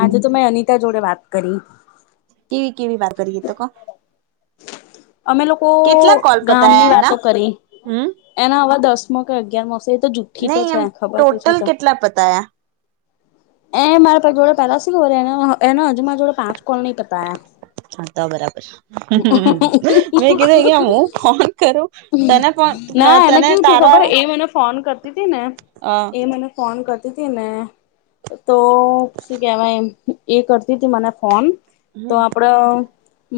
આજે તો મેં અનિતા જોડે વાત કરી. ઈ એ કેવી વાત કરી એ તો કહો. અમે લોકો કેટલા કોલ ગામની પતાયા એના વાતો કરી. એના આવા દસમો કે અગિયાર મો શે, એ તો જુઠ્ઠી તો નહી છે, એમ ખબર તો છે ટોટલ ત. કેટલા પતાયા એને મારા જોડે [unintelligible] એને હજું મારા જોડે પાંચ કોલ નહીં પતાયા. હા તો બરાબર. મેં કીધું અહિયાં હું ફોન કરું, તને પણ તને તારા ને ફોન કર તી તી ને અહ એ મને ફોન કરતી તી ને, તો, શું કહેવાય એ કરતી તી મને ફોન, તો હમ આપડો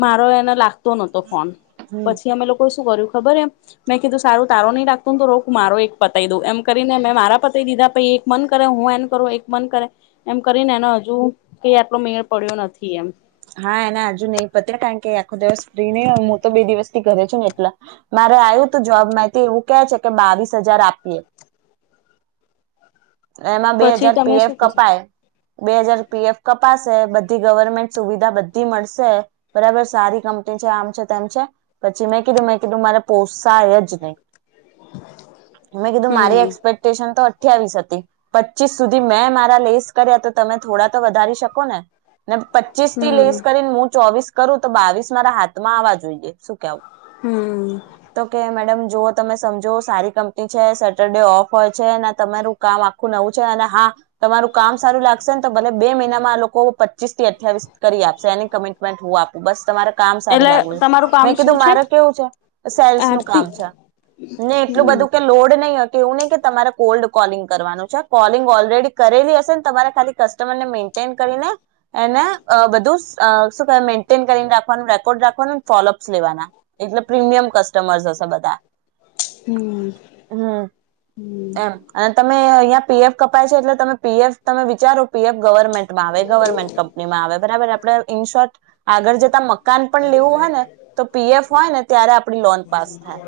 મારો એને લાગતો ન ફોન, હમ પછી અમે લોકોએ શું કર્યું ખબર એમ મેં કીધું સારું, તારો નહીં લાગતો ને તો, રુક મારો એક પતાઈ દઉં, એમ કરીને મેં મારા પતાઈ દીધા પહી મન કરે હું એન કરું, એક મન કરે, એમ કરીને એનો હજુ કઈ આટલો મેળ પડ્યો નથી એમ. હા એના હજુ નહીં પતે કારણ કે એ આખો દિવસ ફ્રી નહીં હોય, હું તો બે દિવસથી ઘરે છું ને એટલે. મારે આયું તું જોબ માહિતી, એવું કે છે કે બાવીસ હજાર આપીએ. [inaudible] તો એમાં બે પછી હજાર તમે પી શું એફ કશો કપાય, બે હજાર પી એફ કપાશે બધી ગવર્મેન્ટ સુવિધા બધી મળશે બરાબર સારી કંપની છે આમ છે, તેમ છે પછી મેં કીધું મેં કીધું મારે પોસાય જ નહીં. મેં કીધું મારી હમ એક્સપેક્ટેશન તો અઠયાવીસ હતી. પચીસ સુધી મેં મારા લેસ કર્યા તો તમે થોડા તો વધારી શકો ને ને ચિસ્તી હમ લેસ કરીને હું ચોવીસ કરું તો બાવીસ મારા હાથમાં આવવા જોઈએ, શું કેવું હમ્મ તો કે મેડમ જો તમે સમજો સારી કંપની છે, સેટરડે ઓફ હોય છે તમારું કામ આખું નવું છે અને હા તમારું કામ સારું લાગશે ને તો ભલે બે મહિનામાં આ લોકો પચીસ થી અઠ્યાવીસ કરી આપશે એની કમિટમેન્ટ હું આપું બસ, તમારે કામ સારું એટલે લાગું તમારું કામ મેં શું કીધું છે મારે કેવું છે સેલ્સ નું આરતી કામ છે ને એટલું હમ બધું કે લોડ નહીં એવું નહીં કે તમારે કોલ્ડ કોલિંગ કરવાનું છે કોલિંગ ઓલરેડી કરેલી હશે ને તમારે ખાલી કસ્ટમરને મેન્ટેન કરીને એને બધું શું મેન્ટેન કરીને રાખવાનું, રેકોર્ડ રાખવાનું, ફોલોઅપસ લેવાના. એટલે પ્રીમિયમ કસ્ટમર્સ હશે બધા હમ્મ હમ્મ એમ અને તમે અહિયાં પીએફ કપાય છે એટલે તમે પીએફ તમે વિચારો પીએફ ગવર્મેન્ટમાં આવે ગવર્મેન્ટ કંપનીમાં આવે બરાબર આપણે ઇન શોર્ટ આગળ જતા મકાન પણ લેવું હોય ને તો પીએફ હોય ને ત્યારે આપણી લોન પાસ થાય.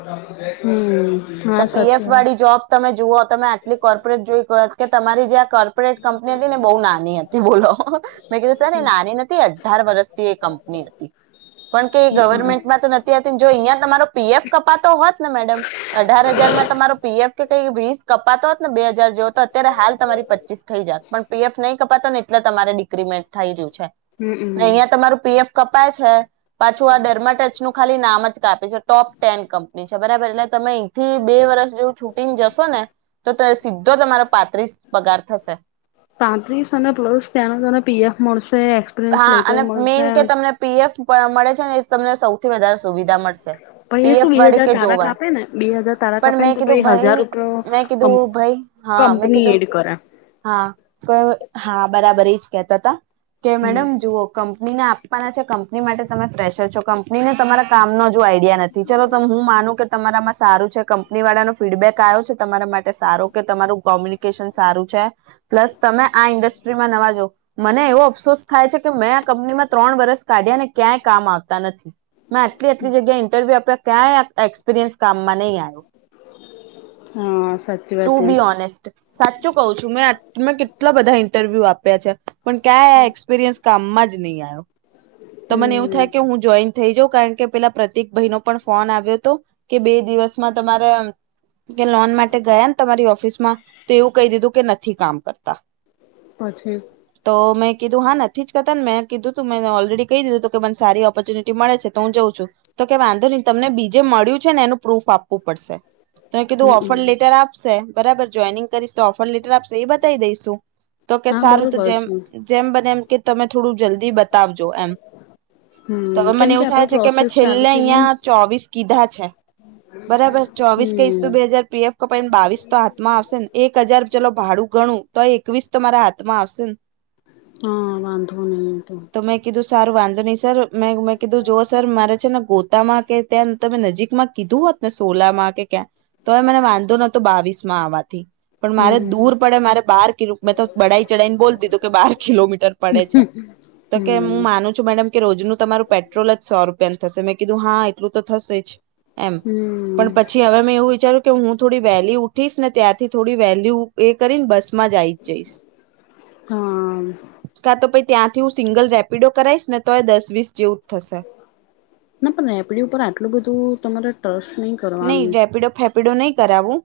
હમમ તો પીએફ વાળી જોબ તમે જુઓ તમે આટલી કોર્પોરેટ જોઈ ક કે તમારી જે આ કોર્પોરેટ કંપની હતી ને બહુ નાની હતી તે બોલો મેં કીધું સર એ નાની નથી અઢાર વર્ષથી એ કંપની હતી પણ કે એ ગવર્મેન્ટમાં તો નથી. ત્યાંથી જો અહિયાં તમારો પીએફ કપાતો હોત ને મેડમ અઢાર હજારમાં તમારો પીએફ કે કઈ વીસ કપાતો બે હજાર જો તો અત્યારે હાલ તમારી પચીસ થઈ જાત પણ પીએફ નઈ કપાતો ને એટલે તમારે ડિક્રીમેન્ટ થઈ રહ્યું છે હમમ ને હમમ અહિયાં તમારું પીએફ કપાય છે. પાછું આ ડરમા ટચનું ખાલી નામ જ કાફી છે ટોપ ટેન કંપની છે બરાબર એટલે તમે અહીંથી બે વર્ષ જેવું છૂટી ને જશો ને તો સીધો તમારો પાત્રીસ પગાર થશે. પાંત્રીસ અને પ્લસ ત્યાંનો તને પીએફ મળશે એ હા અને મેઈન કે તમને પીએફ મળે છે ને એ તમને સૌથી વધારે સુવિધા મળશે. પછી એ શું પીએફ બે વાળી હજાર કે તારા જોવા કપાય ને બે હજાર તારા પણ કાપે ને મેં તો કીધું પહીહજાર ભાઈ રૂપયો મેં કીધું ભાઈ હા મેં કંપની કીધું એડ કરે હા તો હા બરાબર એ જ કેતા હતા. કે મેડમ જુઓ કંપનીને આપવાના છે, કંપની માટે તમે ફ્રેશર છો કંપનીને તમારા કામ ન આઈડિયા નથી, ચલો તમે હું માનું કે તમારામાં સારું છે કંપની વાળા નો ફીડબેક આવ્યો છે તમારા માટે સારો કે તમારું કોમ્યુનિકેશન સારું છે. પ્લસ તમે આ ઇન્ડસ્ટ્રીમાં નવા જો મને એવો અફસોસ થાય છે કે મેં આ કંપનીમાં ત્રણ વરષ કાઢ્યાને ક્યાંય કામ આવતા નથી, મેં આટલી આટલી જગ્યા ઇન્ટરવ્યુ આપ્યા ક્યાય એકસપિરિયન્શ કામમાં નય આવ્યો, હા સાચી ટુ વાત એમ બી ઓનેસ્ટ સાચું કઉ છું મેં મેં કેટલા બધા ઇન્ટરવ્યુ આપ્યા છે પણ ક્યાં એકસપિરિયન્શ કામમાં જ નહીં આવ્યો, તો મને એવું હમ થાય કે હું જોઈન થઈ જાઉં કારણ કે પેલા પ્રતિક ભાઈ નો પણ ફોન આવ્યો હતો કે બે દિવસમાં તમારે કે લોન માટે ગયા ને તમારી ઓફિસ માં તો એવું કહી દીધું કે નથી કામ કરતા પછી તો મેં કીધું હા નથી જ કતાને મેં કીધું તું મેને ઓલરેડી કહી દીધું તું કે મને સારી ઓપોર્ચ્યનિટી મળે છે તો હું જાઉ છું તો કે વાંધો નહી તમને બીજે મળ્યું છે ને એનું પ્રૂફ આપવું પડશે તો કીધું હમમ ઓફર લેટર આપશે બરાબર જોઈનિંગ કરીશ તો ઓફ લીટર આપશે એ બતાવી દઈશું તો કે હા સારું તો બરોબર જેમ છે જેમ બનેમ કે તમે થોડું જલ્દી બતાવજો એમ હમ તોવે કેમ મને એવું આપડે થાય છે કે મેમે પ્રોસેસ ચાલુ છેલ્લે થઈ ગઈ ને અહિયાં ચોવીસ કીધા છે બરાબર ચોવીસ કશ તું બે હમ હાજાર પીએફ તો પ બાવીસ તો હાથમાં આવશે ને એક હજાર ચલો ભાડું ઘણું તો એકવીસ તો તમારા હાથ માં આવશે ને. હા બાંધો નહી એંત તો તો મેં કીધું સારું વાંધો નહી સર મેં મેં કીધું જો સર મારે છે ને ગો તામાં કે ત્યાં તમે નજીકમાં કીધું હોત ને સોલામાં કે ક્યાં તોવે મને વાંધો નતો બાવીસ માં આવવાથી પણ મારે હમ દૂર પડે મારે બારીધું મેં તો બડાાઈ ચઢાઈ ને બોલ દીધું કે બહાર કિલોમીટર પડે છે તો કે હમ હું માનું છ મેડમ કે રોજનું તમારું પેટ્રોલ જ સો રૂપિયા થશે મેં કીધું હા એટલું તો થશે જ એમ પણ હમ પછી હવે મેં એવું વિચાર્યું કે હું થોડી વહેલી ઉઠીશ ને ત્યાંથી થોડી વહેલી એ કરીને બસ માં આઈ જઈશ હા કા તો પ ત્યાંથી હું સિંગલ રેપિડો કરાવશ ને તો દસ વીસ જેવું જ થશે. ના પણ એપડી ઉપર આટલું બધું તમારા ટ્રસ્ટ નહી નહી કરવાનું રેપિડો ફેપીડો નહી કરાવવું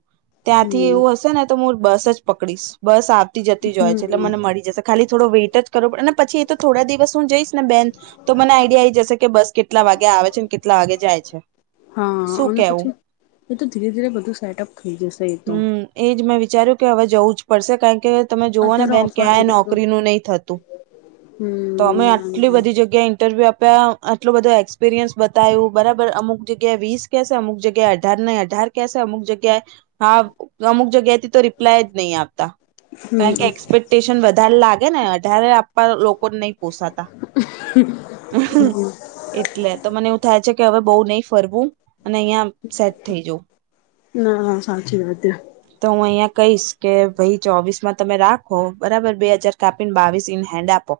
ત્યાંથી હમ એવું હશે ને તો હું બસ જ પકડીશ બસ આવતી જતી જ હોય છે એટલે હમ મને મળી જશે ખાલી થો વેઇટ જ કરો પડ અને પછી એ તો થોડા દિવસ હું જઈશ ને બેન તો મને આઈડિયા એઈ જશે કે બસ કેટલા વાગે આવે છે કેટલા વાગે જાય છે હા શું અને કેવું પછી એ તો ધીરે ધીરે બધું સેટઅપ થઈ જશે એ તો હમ એજ મેં વિચાર્યું કે હવે જવું જ પડશે કારણ કે તમે જોુઓ ને અત્યારે બેન ઓફર ક્યાંય લેટરો નોકરી નું નહી થતું તો અમે હમ આટલી ના બધી જગ્યાએ ઇન્ટરવ્યુ આપ્યા આટલો બધો એક્સપિરિયન્સ બતાવ્યું બરાબર અમુક જગ્યાએ વીસ કસ અમુક જગ્યાએ અઢાર નં અઢાર કસે અમક જગ્યાએ હા અમુક જગ્યાથી તો રિપ્લાય જ નહી આપતા હમ કારણ કે એક્સપેક્ટેશન વધારે લાગે ને અઢારે આપવા લોકો કો નહી પોસાતા એટલે તો મને એવું થાય છે કે હવે બઉ નહી ફરવું અને અહિયાં સેટ થઈ જવ ના ના સાચી વાત તો હું અહિયાં કહીશ કે ભાઈ ચોવીસ માં તમે રાખો બરાબર બે હજાર કાપ બાવીસ ઇન હેન્ડપો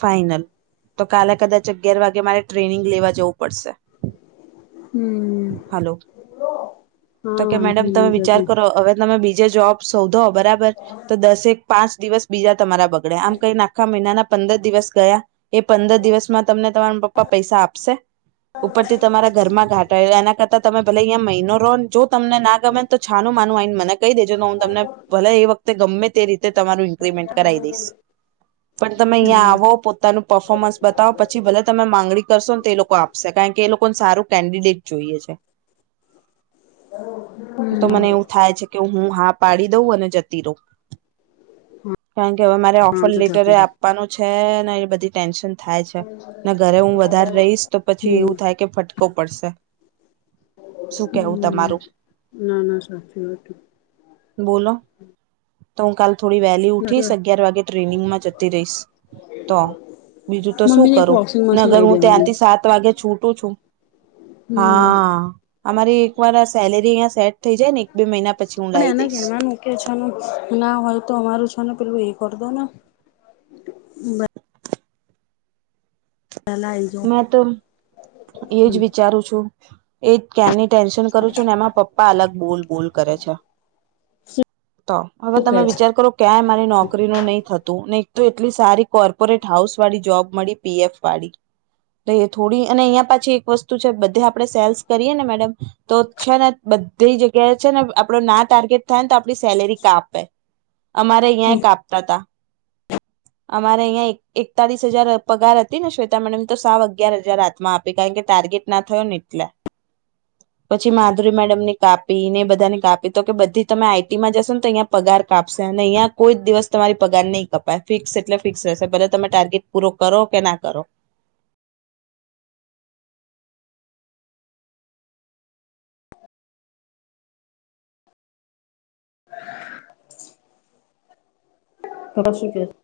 ફઇનલ તો કાલે કદાચ અગિયાર વાગે મારે ટ્રેનિંગ લેવા જવું પડશે હમ હાલો. હા તો કે વાંધો મેડમ તમે વિચાર જજું કરો હવે તમે બીજે જોબ શોધો બરાબર તો દસેક પાંચ દિવસ બીજા તમારા બગડ્યા આમ કઈને આખા મહિનાના પંદર દિવસ ગયા એ પંદર દિવસમાં તમને તમારા પપ્પા પૈસા આપશે ઉપરથી તમારા ઘરમાં ઘાટાયેલા એના કરતા તમે ભલે અહીંયા મહિનો રોન જો તમને ના ગમે તો છાનું માનું આને મને કઈ દેજોને હું તમને ભલે એ વખતે ગમે તે રીતે તમારું ટ્રીટમેન્ટ કરાવી દઈશ, પણ તમે અહીં હમ આવો તો. પહેલા તમારું પરફોર્મન્સ બતાવો. પછી તમે જે માંગણી કરશો, તે લોકો વિચારશે. કારણ કે તેમને સારો કેન્ડિડેટ જોઈએ છે. તો હમ મને એવું થાય છે કે હું હા પાડી દઉં અને ત્યાં જતી રહું. કારણ કે હવે મારે ઑફર હા તો લેટર જતી રા આપવાનું છે, એટલે એ બધી વાતની મને ટેન્શન થાય છે. હા, થાય છે ને. જો હું ઘરે વધારે સમય રહીશ, તો પછી હમ એવું લાગે છે કે મને ઠપકો પડશે. શું કહેવું હમ તમારું? ના ના, સાચી વાત છે. બોલો તો હું કાલે થોડું વહેલું ઊઠી જઈશ અને અગિયાર વાગે ટ્રેનિંગમાં જતી રહીશ. તો બીજું શું મમ્મીને એક કરું? વોશિંગ ને મશીન અગર લઈ હું દેવાનું ત્યાંથી સાત વાગ્યે છૂટું છું. હમ હા અમારી એક વાર સેલેરી અહીંયા સેટ થઈ જાય ને એક-બે મહિના પછી હું પણ લાઈ એને દઈશ કહેવાનું કે છોનો ના હોય તો અમારું પેલું એ કરી દો ને પેલા આઈ જાવ મેં તો એ જ વિચારુ છુ એની જ ક્યારની ટેન્શન કરું છુ ને એમાં પપ્પા અલગ બોલ બોલ કરે છે શું તો હવે કે તમે છે વિચાર કરો કે મને નોકરીનું નઈ થતું નઈ તો એટલી સારી કોર્પોરેટ હાઉસ વાળી જોબ મળી પી એફ વાળી ત યે થોડી અને અહીંયા પાછી એક વસ્તુ છે બધી આપડે સેલ્સ કરીયે ને મેડમ તો છે ને બધી જગ્યાએ છે ને આપડું ના ટાર્ગેટ થાય ને તો આપડી સેલેરી કાપે અમારે અહીંયા કાપતા તા અમારે અહીંયા એકતાલીસ હજાર પગાર હતી ને શે તા મેડમ તો સાવ અગ્યાર હજાર હાથમા આપે કારણ કે ટાર્ગેટ ના થયો ને એટલે પછી માધુરી મેડમ ને કાપી ને બધાને કાપી તો કે બધી તમેં આઇટી જશો ને તો અહીંયા પગાર કાપશે અને અહીંયા કોઈ દિવસ તમારો પગાર નઈ કપાય ફિક્સ એટલે ફિક્સ જ રહેશે ભલે તમેં ટાર્ગે પૂરો કરો કે ના કરો [unintelligible]